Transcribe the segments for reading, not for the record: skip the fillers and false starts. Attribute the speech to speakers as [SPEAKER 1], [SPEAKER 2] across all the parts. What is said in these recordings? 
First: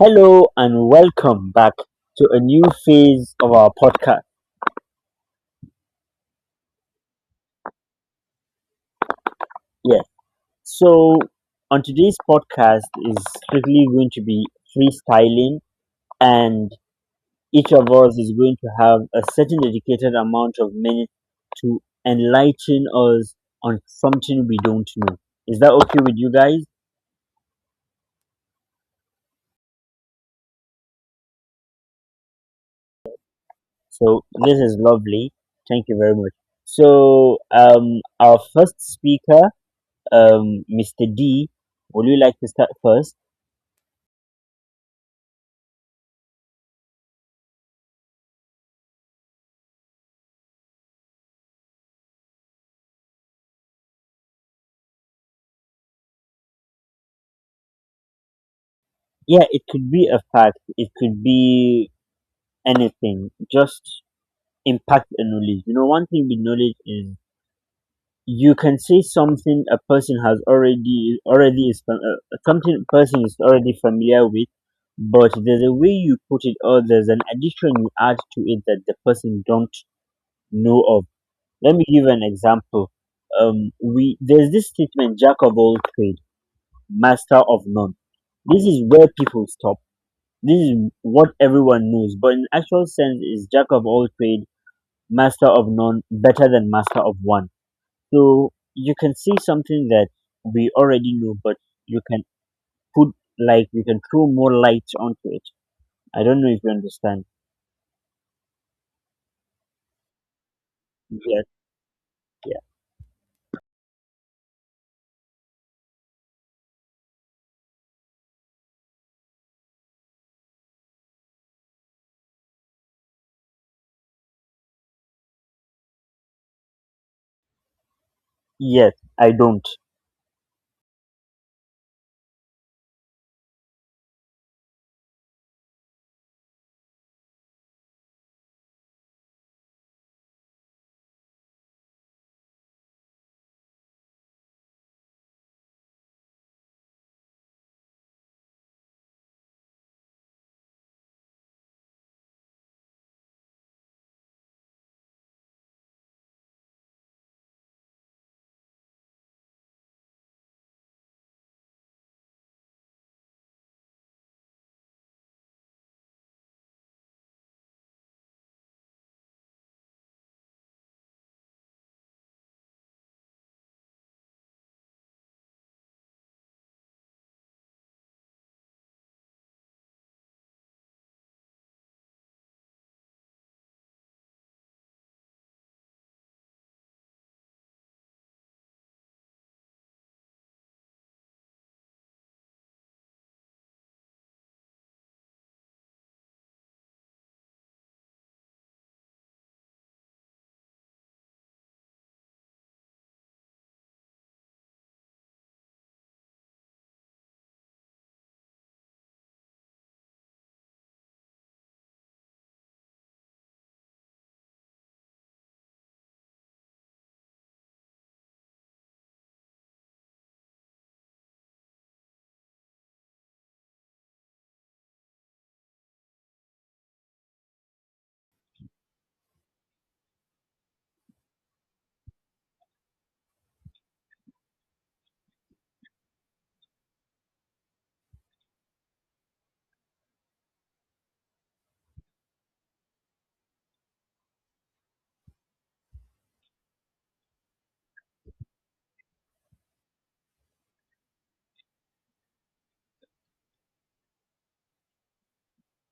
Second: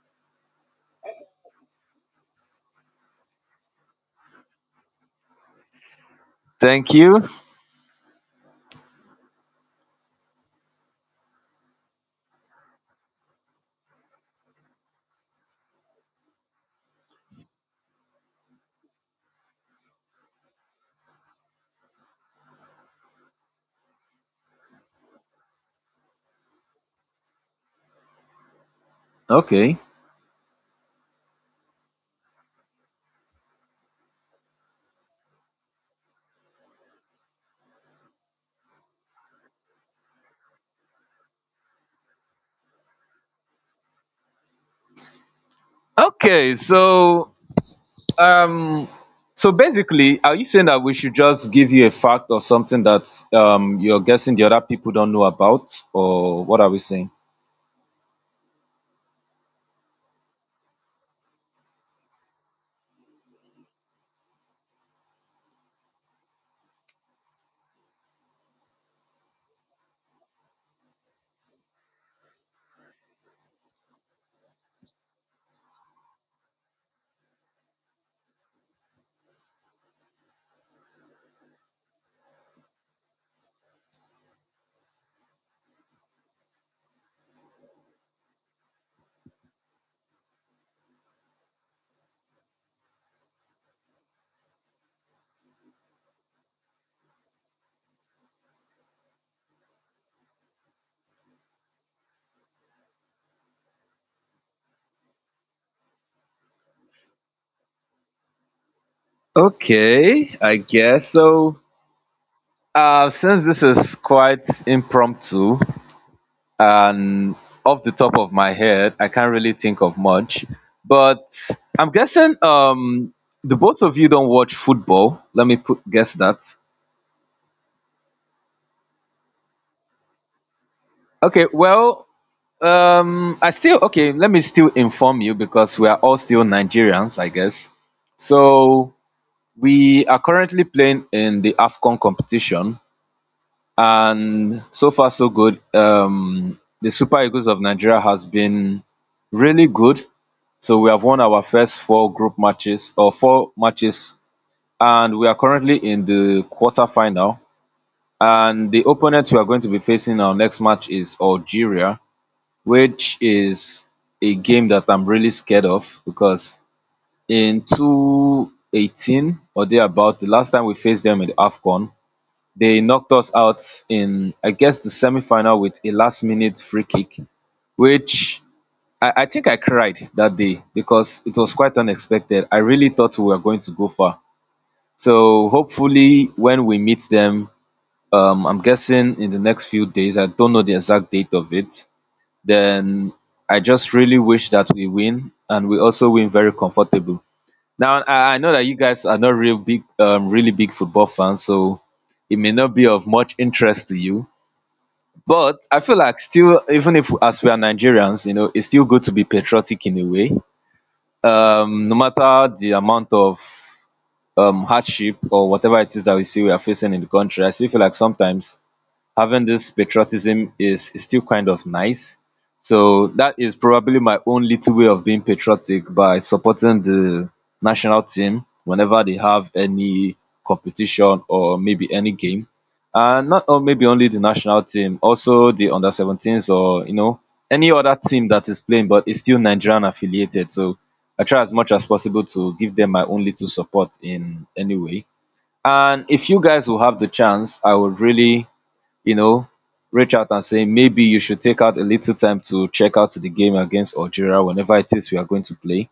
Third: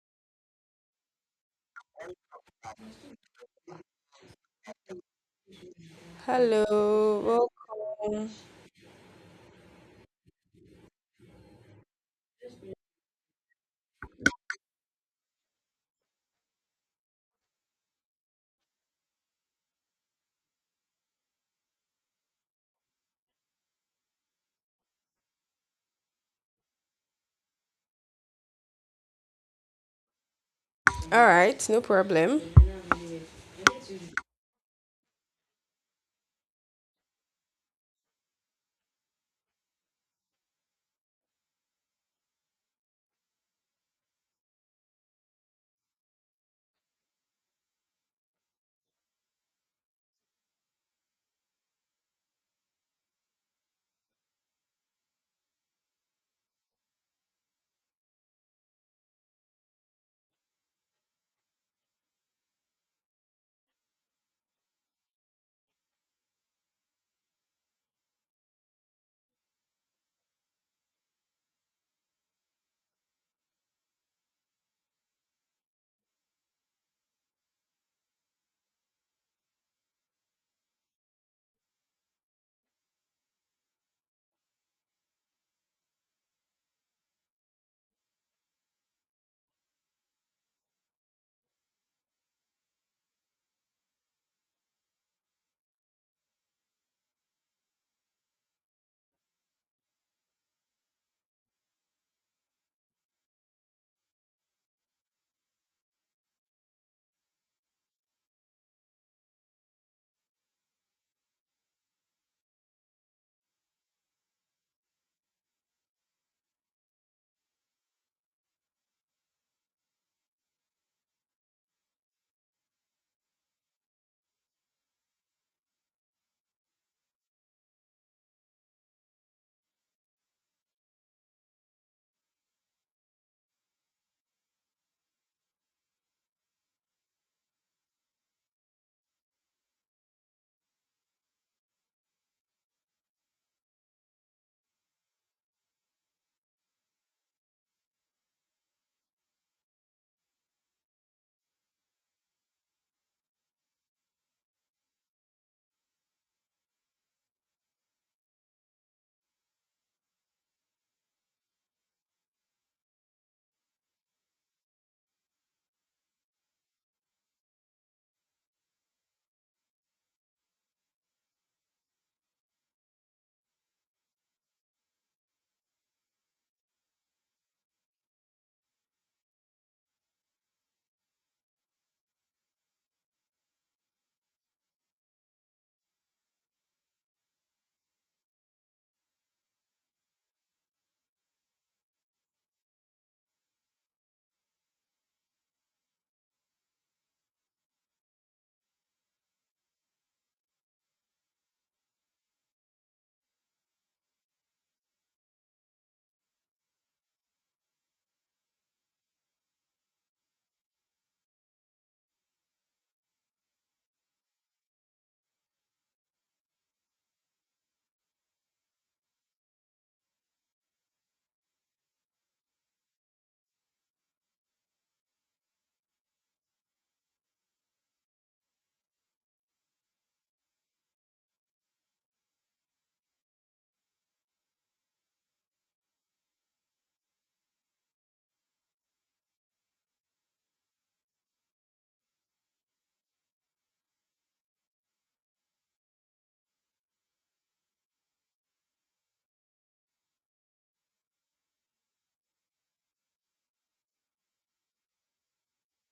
[SPEAKER 1] Hello and welcome back to a new phase of our podcast.
[SPEAKER 2] Thank
[SPEAKER 3] Hello,
[SPEAKER 2] you.
[SPEAKER 3] welcome.
[SPEAKER 1] Yeah. So on today's podcast is strictly going to be freestyling, and each of us is going to have a certain dedicated amount of minutes to enlighten us on something we don't know. Is that okay with you guys?
[SPEAKER 2] Okay.
[SPEAKER 3] All right, no problem.
[SPEAKER 1] So this is lovely. Thank you very much. So our first speaker, Mr. D, would you like to start first?
[SPEAKER 2] Okay. Um, so basically, are you saying that we should just give you a fact or something that you're guessing the other people don't know about, or what are we saying?
[SPEAKER 1] Yeah, it could be a fact. It could be anything. Just impact and knowledge. You know, one thing with knowledge is you can say something a person has already something a person is already familiar with, but there's a way you put it or there's an addition you add to it that the person don't know of. Let me give an example. We there's this statement: jack of all trades, master of none. This is where people stop. This is what everyone knows, but in actual sense is jack of all trade, master of none, better than master of one. So you can see something that we already know, but you can put, like, you can throw more light onto it. I don't know if you understand.
[SPEAKER 2] Okay, I guess
[SPEAKER 1] Yes,
[SPEAKER 2] so.
[SPEAKER 1] yeah.
[SPEAKER 2] Since this is quite impromptu and off the top of my head, I can't really think of much. But I'm guessing the both of you don't watch football. Let me put guess that.
[SPEAKER 1] Yes, I don't.
[SPEAKER 2] Okay, well, I still okay. Let me still inform you because we are all still Nigerians, I guess. So we are currently playing in the Afcon competition, and so far so good. The Super Eagles of Nigeria has been really good. So we have won our first four group matches or four matches, and we are currently in the quarterfinal. And the opponent we are going to be facing in our next match is Algeria which is a game that I'm really scared of because in 2018 or thereabout, the last time we faced them in the AFCON, they knocked us out in, I guess, the semi-final with a last-minute free kick, which I think I cried that day because it was quite unexpected. I really thought we were going to go far. So hopefully, when we meet them, I'm guessing in the next few days, I don't know the exact date of it, then I just really wish that we win and we also win very comfortable. Now I know that you guys are not really big football fans, so it may not be of much interest to you. But I feel like still, even if as we are Nigerians, you know, it's still good to be patriotic in a way. No matter the amount of hardship or whatever it is that we see we are facing in the country, I still feel like sometimes having this patriotism is still kind of nice. So that is probably my own little way of being patriotic by supporting the national team whenever they have any competition or maybe any game. And not or maybe only the national team, also the under 17s or you know, any other team that is playing but is still Nigerian affiliated. So I try as much as possible to give them my own little support in any way. And if you guys will have the chance, I would really you know reach out and say maybe you should take out a little time to check out the game against Algeria whenever it is we are going to play.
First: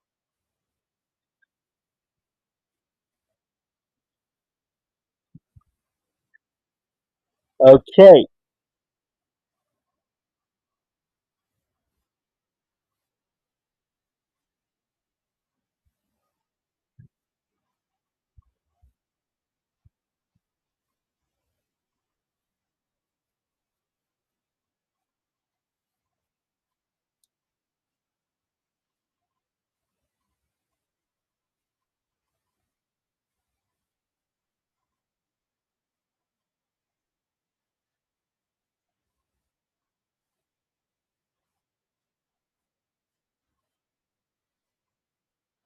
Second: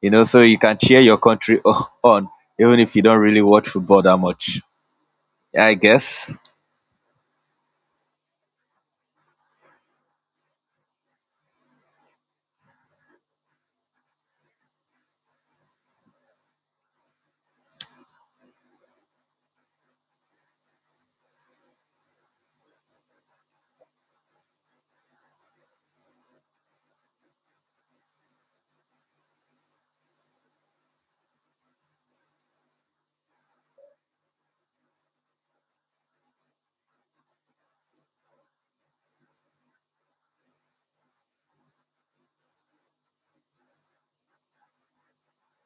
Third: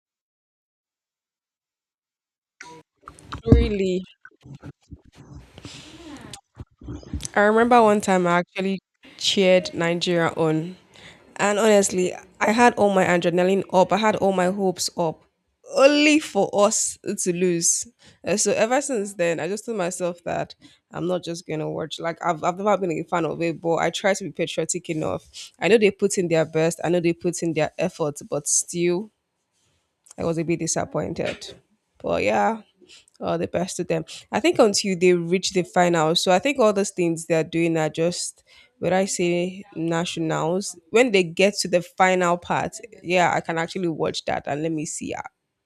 [SPEAKER 2] You know, so you can cheer your country on even if you don't really watch
[SPEAKER 3] Really,
[SPEAKER 2] football that much. I guess.
[SPEAKER 3] I remember one
[SPEAKER 1] Okay,
[SPEAKER 3] time I actually cheered Nigeria on, and honestly, I had all my adrenaline up, I had all my hopes up, only for us to lose. And so, ever since then, I just told myself that I'm not just gonna watch. Like, I've never been a fan of it, but I try to be patriotic enough. I know they put in their best, I know they put in their effort, but still. I was a bit disappointed. But yeah, all the best to them. I think until they reach the final. So I think all those things they're doing are just when I say nationals, when they get to the final part, yeah, I can actually watch that and let me see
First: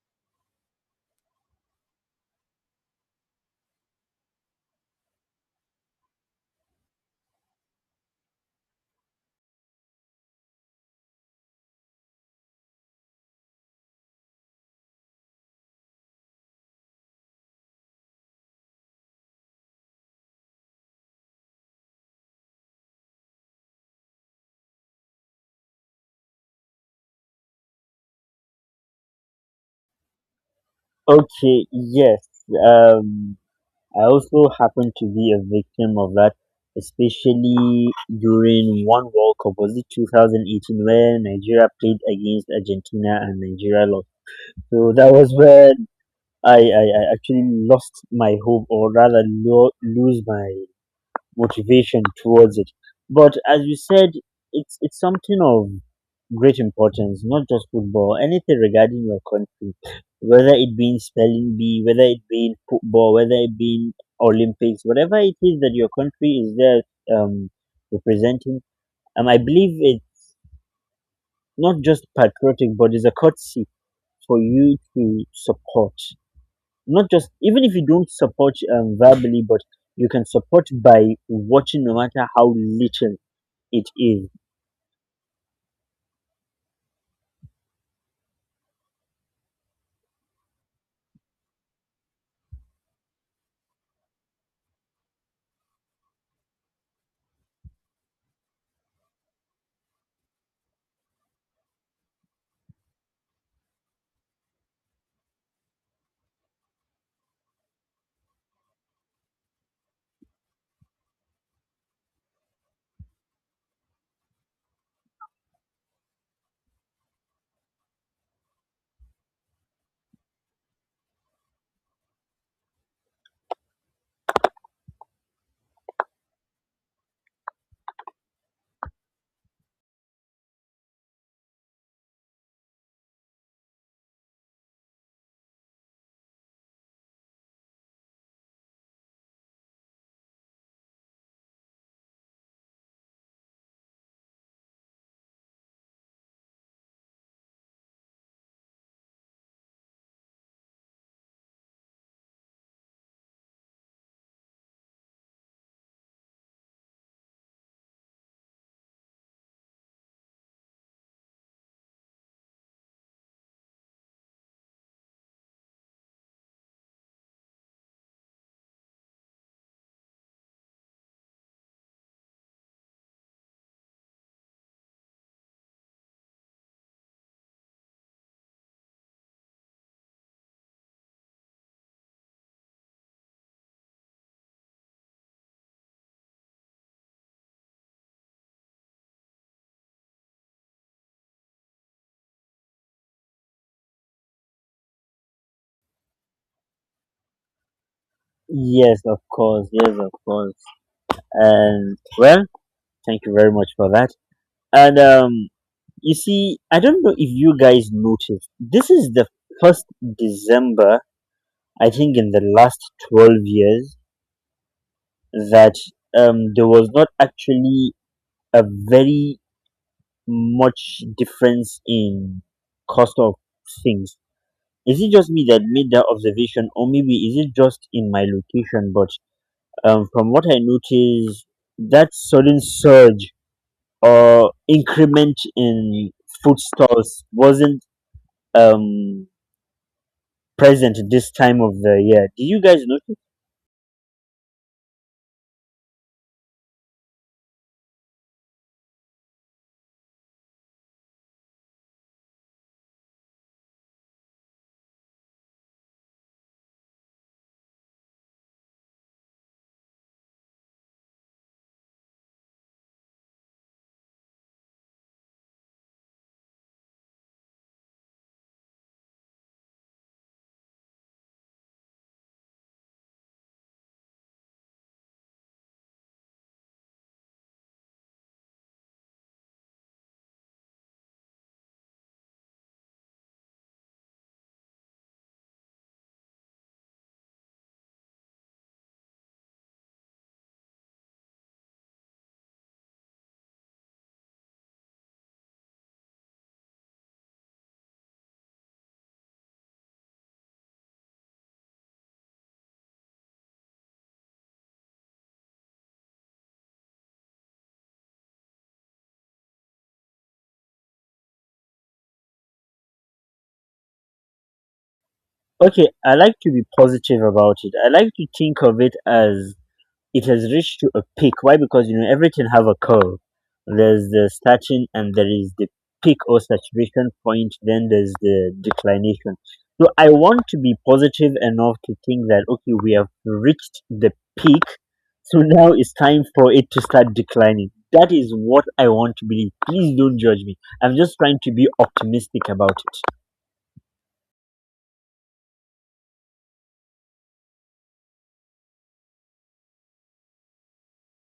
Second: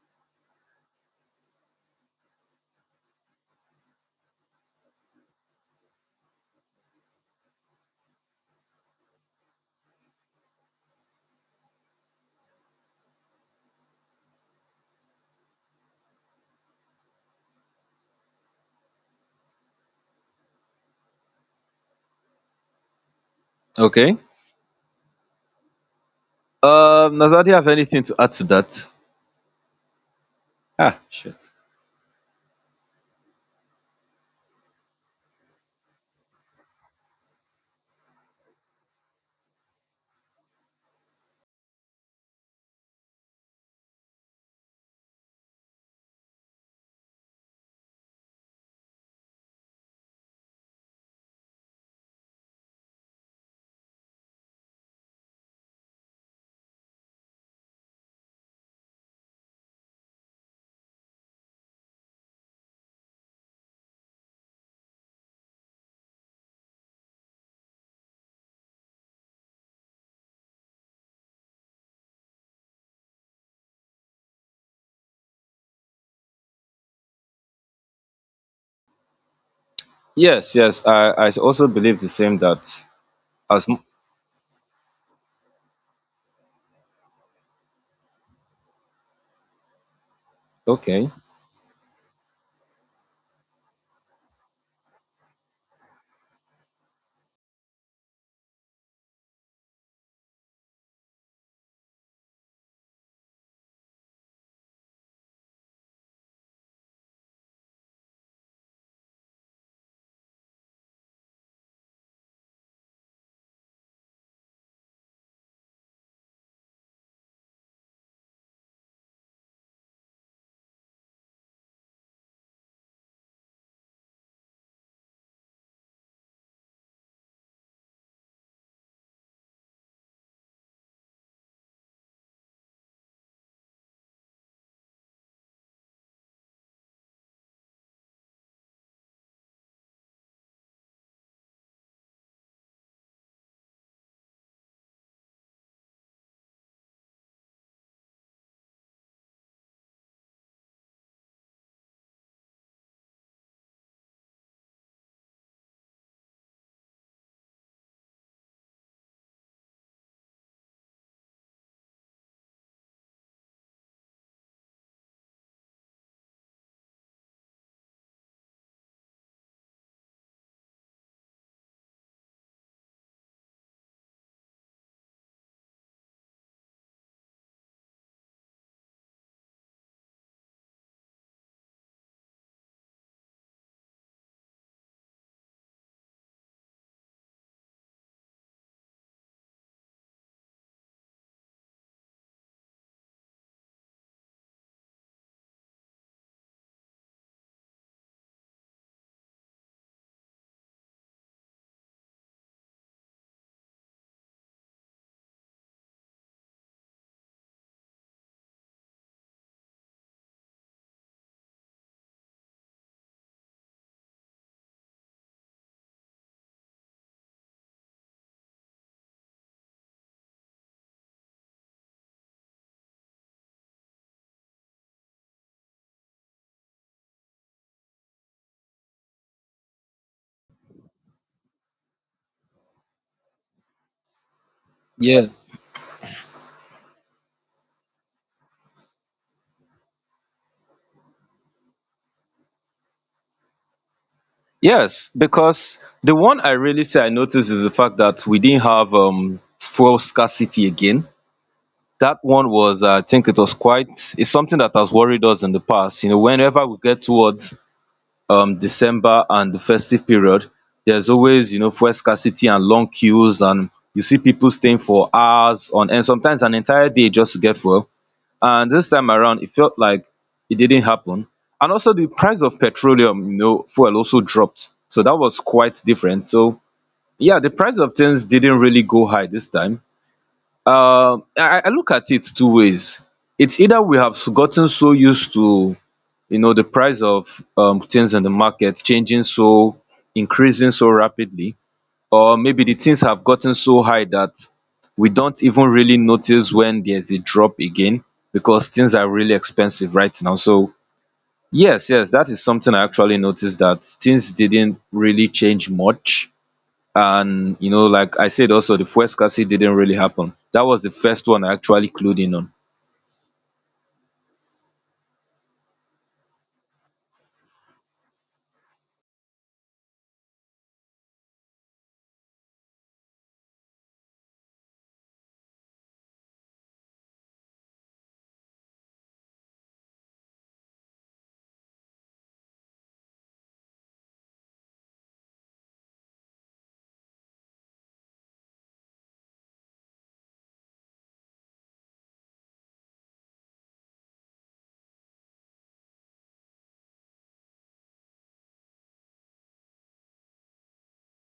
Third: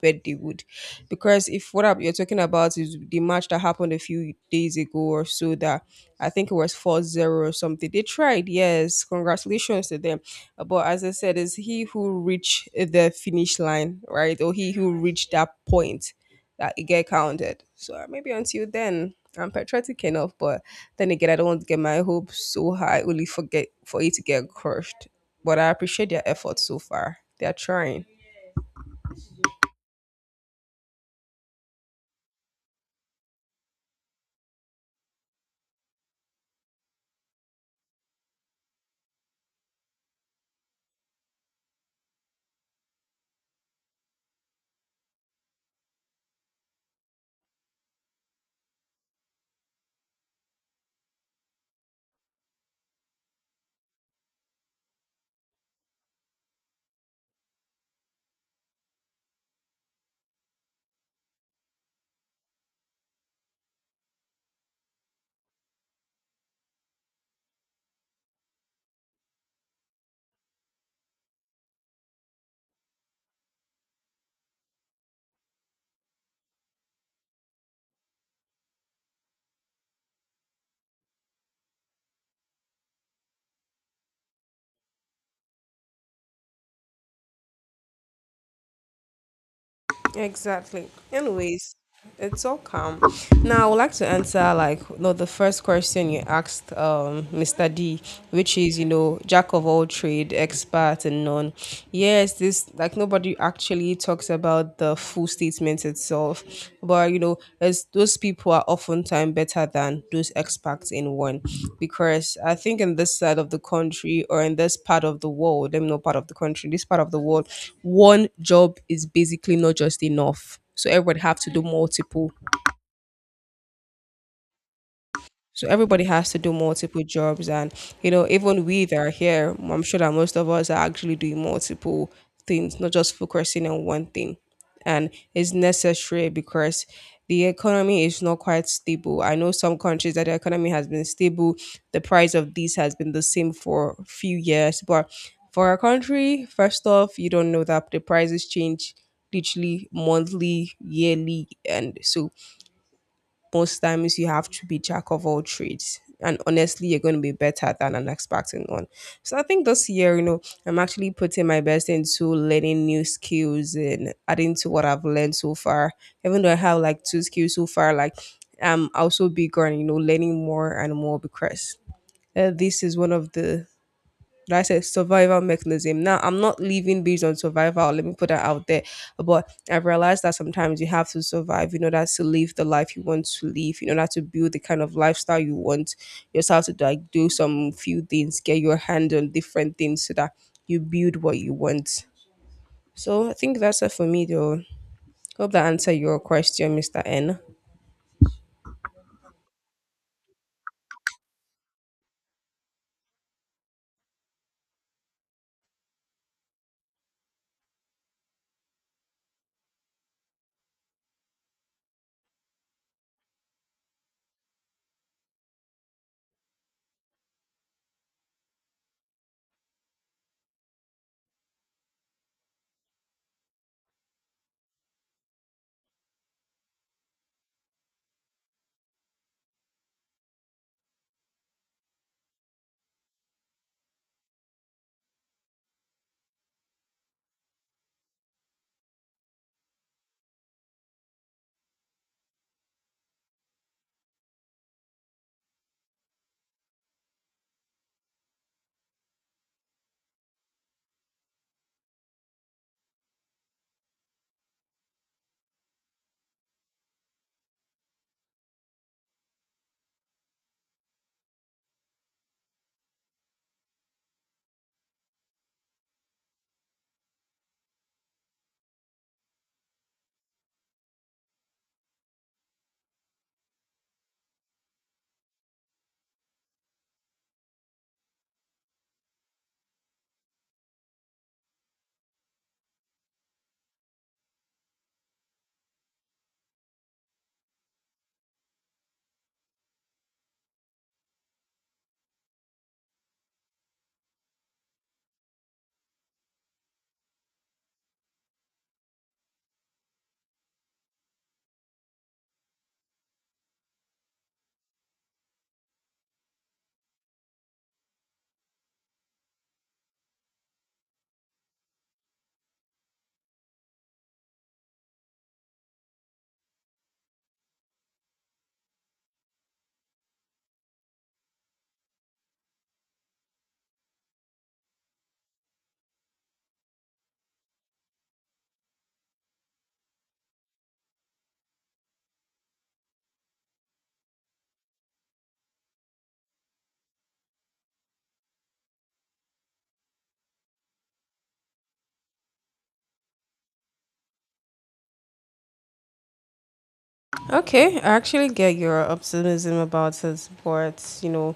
[SPEAKER 3] where they would. Because if you're talking about is the match that happened a few days ago or so that I think it was 4-0 or something. They tried, yes. Congratulations to them. But as I said, it's he who reach the finish line, right? Or he who reached that point that it get counted. So maybe until then, I'm patriotic enough, but then again, I don't want to get my hopes so high only forget for it
[SPEAKER 2] Okay.
[SPEAKER 3] to get crushed. But I appreciate their effort so far. They
[SPEAKER 2] Nazadi
[SPEAKER 3] are
[SPEAKER 2] have anything
[SPEAKER 3] trying.
[SPEAKER 2] to add to that? Ah, shit.
[SPEAKER 1] okay, yes. Um I also happened to be a victim of that, especially during one World Cup. Was it 2018 where Nigeria played against Argentina and Nigeria lost? So that was where I actually lost my hope, or rather, lose my motivation towards it. But as you said, it's something of great importance, not just football, anything regarding your country, whether it be in spelling bee, whether it be in football, whether it be in Olympics, whatever it is that your country is there representing. I believe it's not just patriotic, but it's a courtesy for you to support. Not just, even if you don't support verbally, but you can
[SPEAKER 2] Yes,
[SPEAKER 1] support
[SPEAKER 2] yes. I
[SPEAKER 1] by
[SPEAKER 2] I also
[SPEAKER 1] watching, no
[SPEAKER 2] believe the
[SPEAKER 1] matter
[SPEAKER 2] same
[SPEAKER 1] how
[SPEAKER 2] that
[SPEAKER 1] little
[SPEAKER 2] as m-
[SPEAKER 1] it is.
[SPEAKER 3] Exactly.
[SPEAKER 2] okay.
[SPEAKER 3] Anyways, it's all calm. Now, I would like to answer like you know, the first question you asked, Mr. D, which is you know jack of all trade, expert and none. Yes, this like nobody actually talks about the full statement itself yourself. But you know, as those people are oftentimes better than those expats in one, because I think in this side of the country or in this part of the world, I'm not part of the country, this part of the world, one job is basically not just enough. So everybody have to do multiple. So everybody has to do multiple jobs, and you know, even we that are here, I'm sure that most of us are actually doing multiple things, not just focusing on one thing. And it's necessary because the economy is not quite stable. I know some countries that the economy has been stable, the price of this has been the same for a few years, but for a country, first off, you don't know that the prices change literally monthly, yearly, and so most times you have to be jack of all trades. And honestly, you're going to be better than I'm expecting on. So I think this year, you know, I'm actually putting my best into learning new skills and adding to what I've learned so far. Even though I have like two skills so far, like I'm also bigger and, you know, learning more and more because this is one of the like I said, survival mechanism. Now, I'm not living based on survival. Let me put that out there. But I've realized that sometimes you have to survive in order to live the life you want to live, in order to build the kind of lifestyle you want yourself to like do some few things, get your hand on different things so that you build what you want. So I think that's it for me though. Hope that answered your question, Mr. N.
[SPEAKER 1] Yes, of course. Yes, of course. And well, thank you very much for that. And you see, I don't know if you guys noticed. This is the first December, I think, in the last 12 years that there was not actually a very much difference in cost of things. Is it just me that made that observation, or maybe is it just in my location? But from what I noticed, that sudden surge or
[SPEAKER 2] Yeah.
[SPEAKER 1] increment in food stalls wasn't um, present this time of the year. Did you guys notice?
[SPEAKER 2] Yes, because the one I really say I noticed is the fact that we didn't have fuel scarcity again, that one was, I think it was quite, it's something that has worried us in the past, you know, whenever we get towards december and the festive period, there's always, you know, fuel scarcity and long queues and you see people staying for hours on and sometimes an entire day just to get fuel. And this time around it felt like it didn't happen, and also the price of petroleum, you know, fuel also dropped, so that was quite different. So yeah, the price of things didn't really go high this time. I look at it two ways. It's either we have gotten so used to, you know, the price of things in the market changing so increasing so rapidly, or maybe the things have gotten so high that we don't even really notice when there's a drop again, because things are really expensive right now. So yes, yes, that is something I actually noticed, that things didn't really change much. And you know, like I said, also the fuel scarcity didn't really happen, that was the first one I actually clued in on.
[SPEAKER 1] Okay, I like to be positive about it. I like to think of it as it has reached to a peak. Why? Because you know everything have a curve. There's the starting and there is the peak or saturation point. Then there's the declination. So I want to be positive enough to think that, okay, we have reached the peak. So now it's time for it to start declining. That is what I want to believe. Please don't judge me. I'm just trying to be optimistic about it.
[SPEAKER 3] Okay, I actually get your optimism about it, but you know,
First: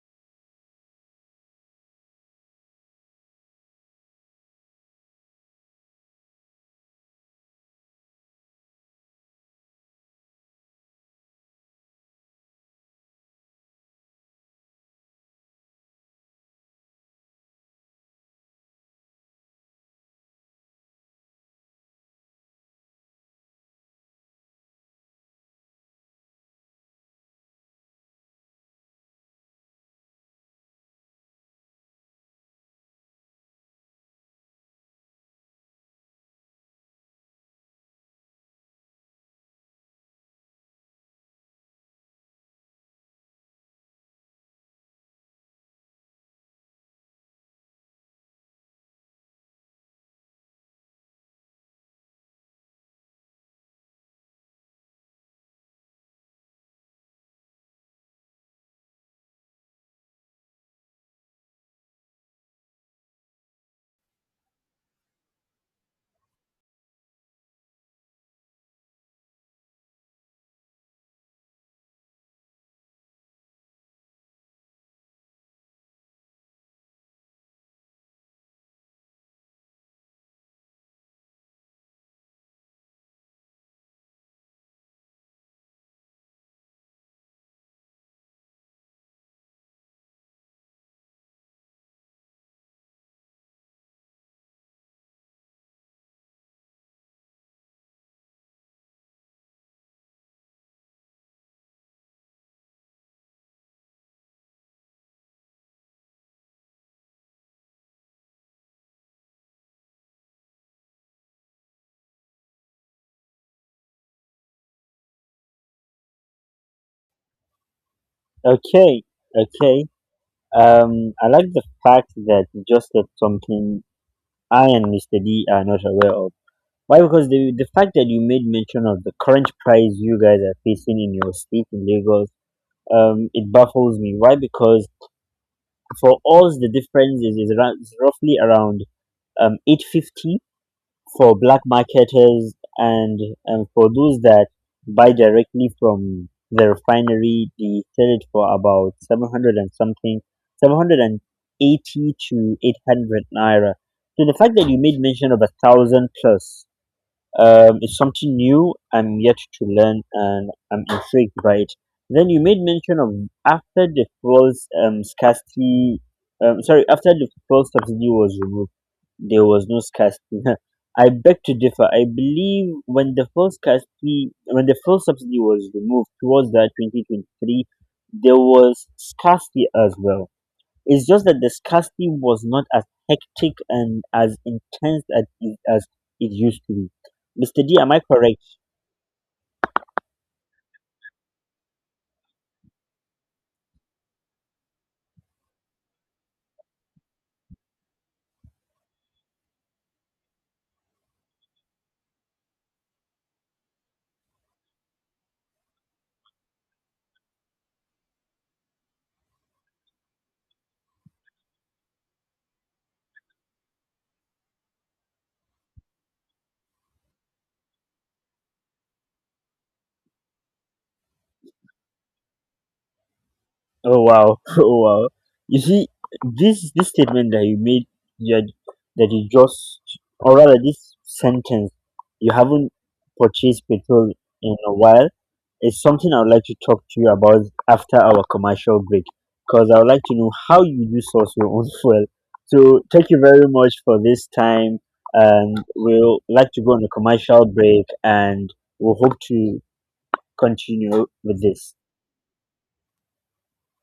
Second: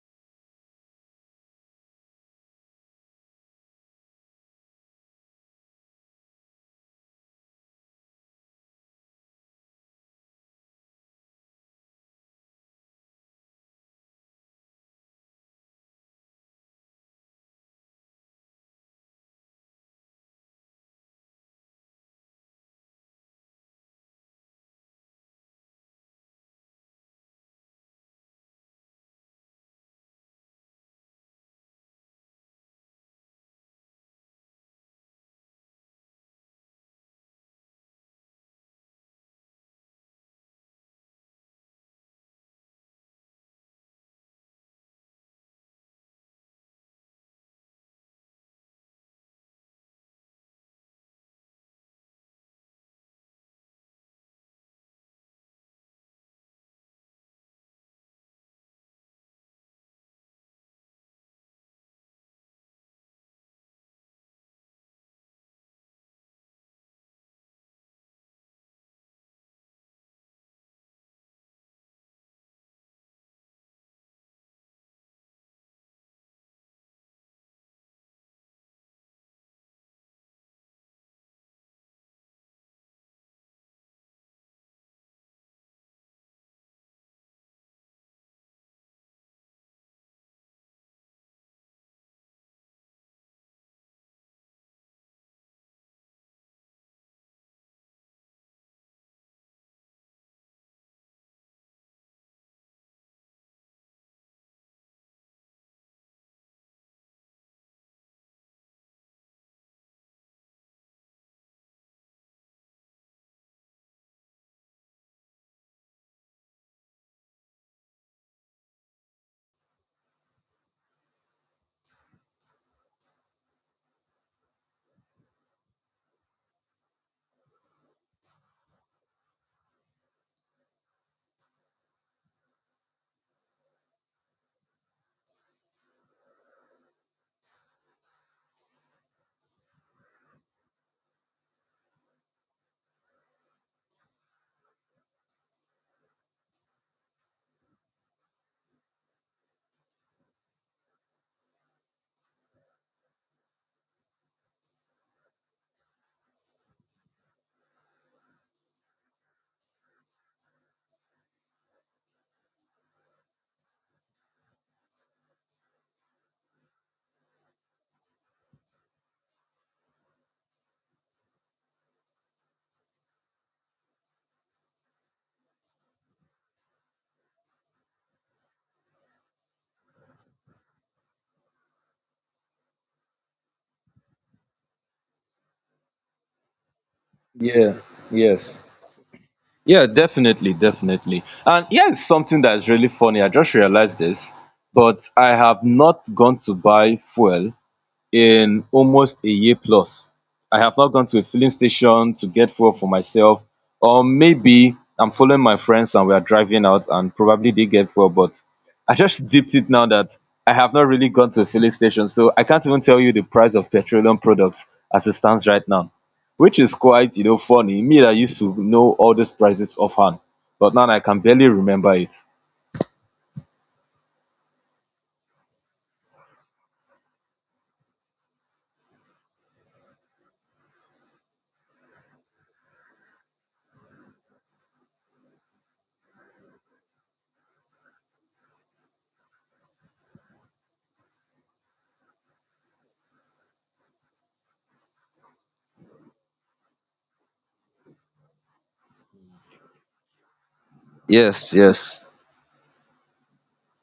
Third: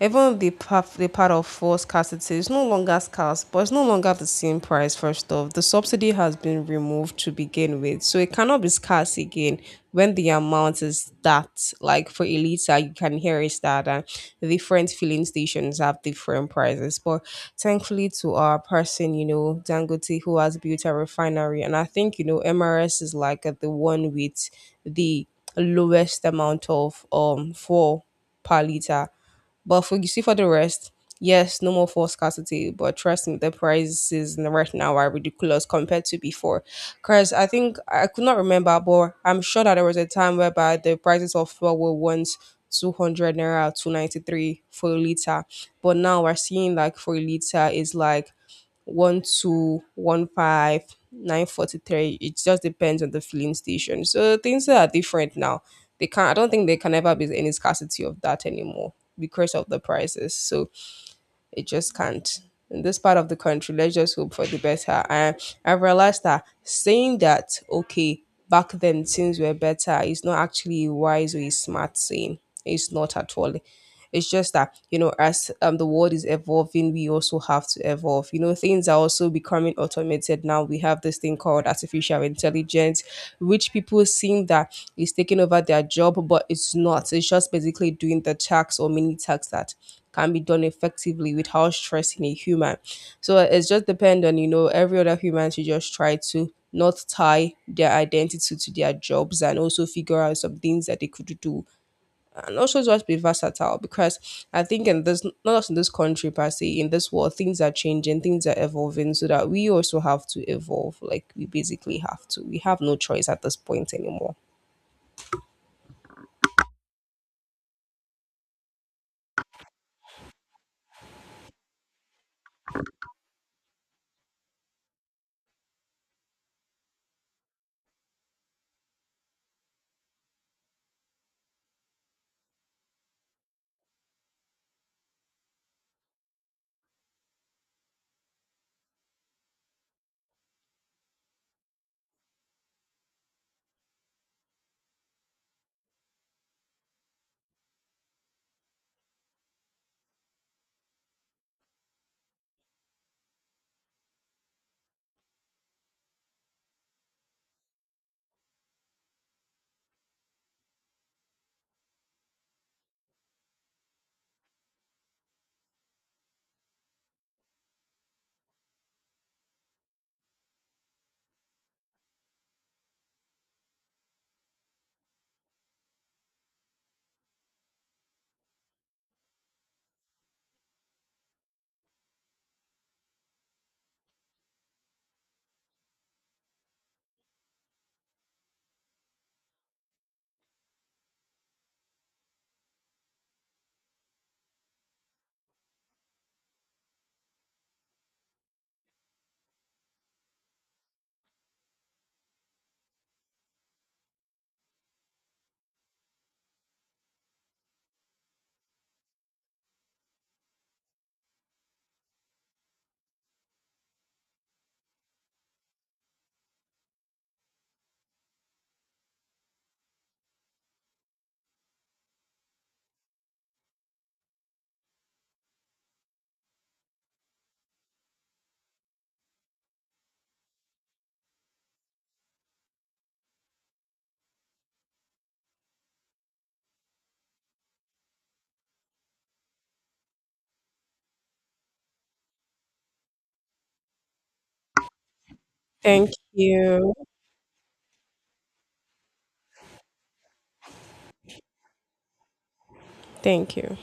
[SPEAKER 3] even the part of forced scarcity is no longer scarce, but it's no longer the same price. First off, the subsidy has been removed to begin with, so it cannot be scarce again when the amount is that. Like for Elisa, you can hear is that different filling stations have different prices. But thankfully to our person, you know, Dangote, who has built a refinery, and I think you know MRS is like the one with the lowest amount of for per liter. But for you see for the rest, yes, no more force scarcity. But trust me, right now are ridiculous compared to before. Cause I think I could not remember, but I'm sure that there was a time whereby the prices of fuel were once 200 naira, 293 for a liter. But now we're seeing like for a liter is like one two one five nine forty three. It just depends on the filling station. So things are different now. They can't. I don't think there can ever be any scarcity of that anymore because of the prices. So it just can't. In this part of the country, let's just hope for the better. And I realized that saying that, okay, back then things were better, is not actually a wise or a smart saying. It's not at all. It's just that, you know, as the world is evolving, we also have to evolve. You know, things are also becoming automated now. We have this thing called artificial intelligence, which people seem that is taking over their job, but it's not. It's just basically doing the tasks or mini tasks that can be done effectively without stressing a human. So it's just depend on, you know, every other human to just try to not tie their identity to their jobs and also figure out some things that they could do and also just be versatile because I think in this not just in this country per se, in this world things are changing, things are evolving so that we also have to evolve. Like we basically have to. We have no choice at this point anymore.
[SPEAKER 1] Okay, okay. I like the fact that you just said something I and Mr. D are not aware of. Why? Because the fact that you made mention of the current price you guys are facing in your state in Lagos, it baffles me. Why? Because for us, the difference is around, is roughly around 850 for black marketers, and for those that buy directly from the refinery, they sell it for about 700 and something, 780 to 800 naira. So the fact that you made mention of a thousand plus, it's something new I'm yet to learn and I'm intrigued by it. Then you made mention of, after the fuel subsidy was removed, there was no scarcity. I beg to differ. I believe when the fuel subsidy was removed towards that 2023, there was scarcity as well. It's just that the scarcity was not as hectic and as intense as it used to be. Mr. D,
[SPEAKER 2] Yeah.
[SPEAKER 1] am I correct?
[SPEAKER 2] Yes. Yeah, definitely, definitely. And here's something that's really funny, I just realized this, but I have not gone to buy fuel in almost a year plus. I have not gone to a filling station to get fuel for myself, or maybe I'm following my friends and we are driving out and probably they get fuel. But I just dipped it now that I have not really gone to a filling station, so I can't even tell you the price of petroleum products as it stands right now, which is quite, you know, funny, me that used to know all these prices offhand, but now I can barely remember it.
[SPEAKER 1] Oh wow, oh wow. You see, this statement that you made, that that you just, or rather, this sentence you haven't purchased petrol in a while, is something I would like to talk to you about after our commercial break, because I would like to know how you do source your own fuel. So thank you very much for this time, and
[SPEAKER 3] Thank
[SPEAKER 1] we'll like to go on a
[SPEAKER 3] you.
[SPEAKER 1] commercial break, and we'll hope to continue with
[SPEAKER 2] Yes,
[SPEAKER 1] this.
[SPEAKER 2] yes.
[SPEAKER 3] Thank you.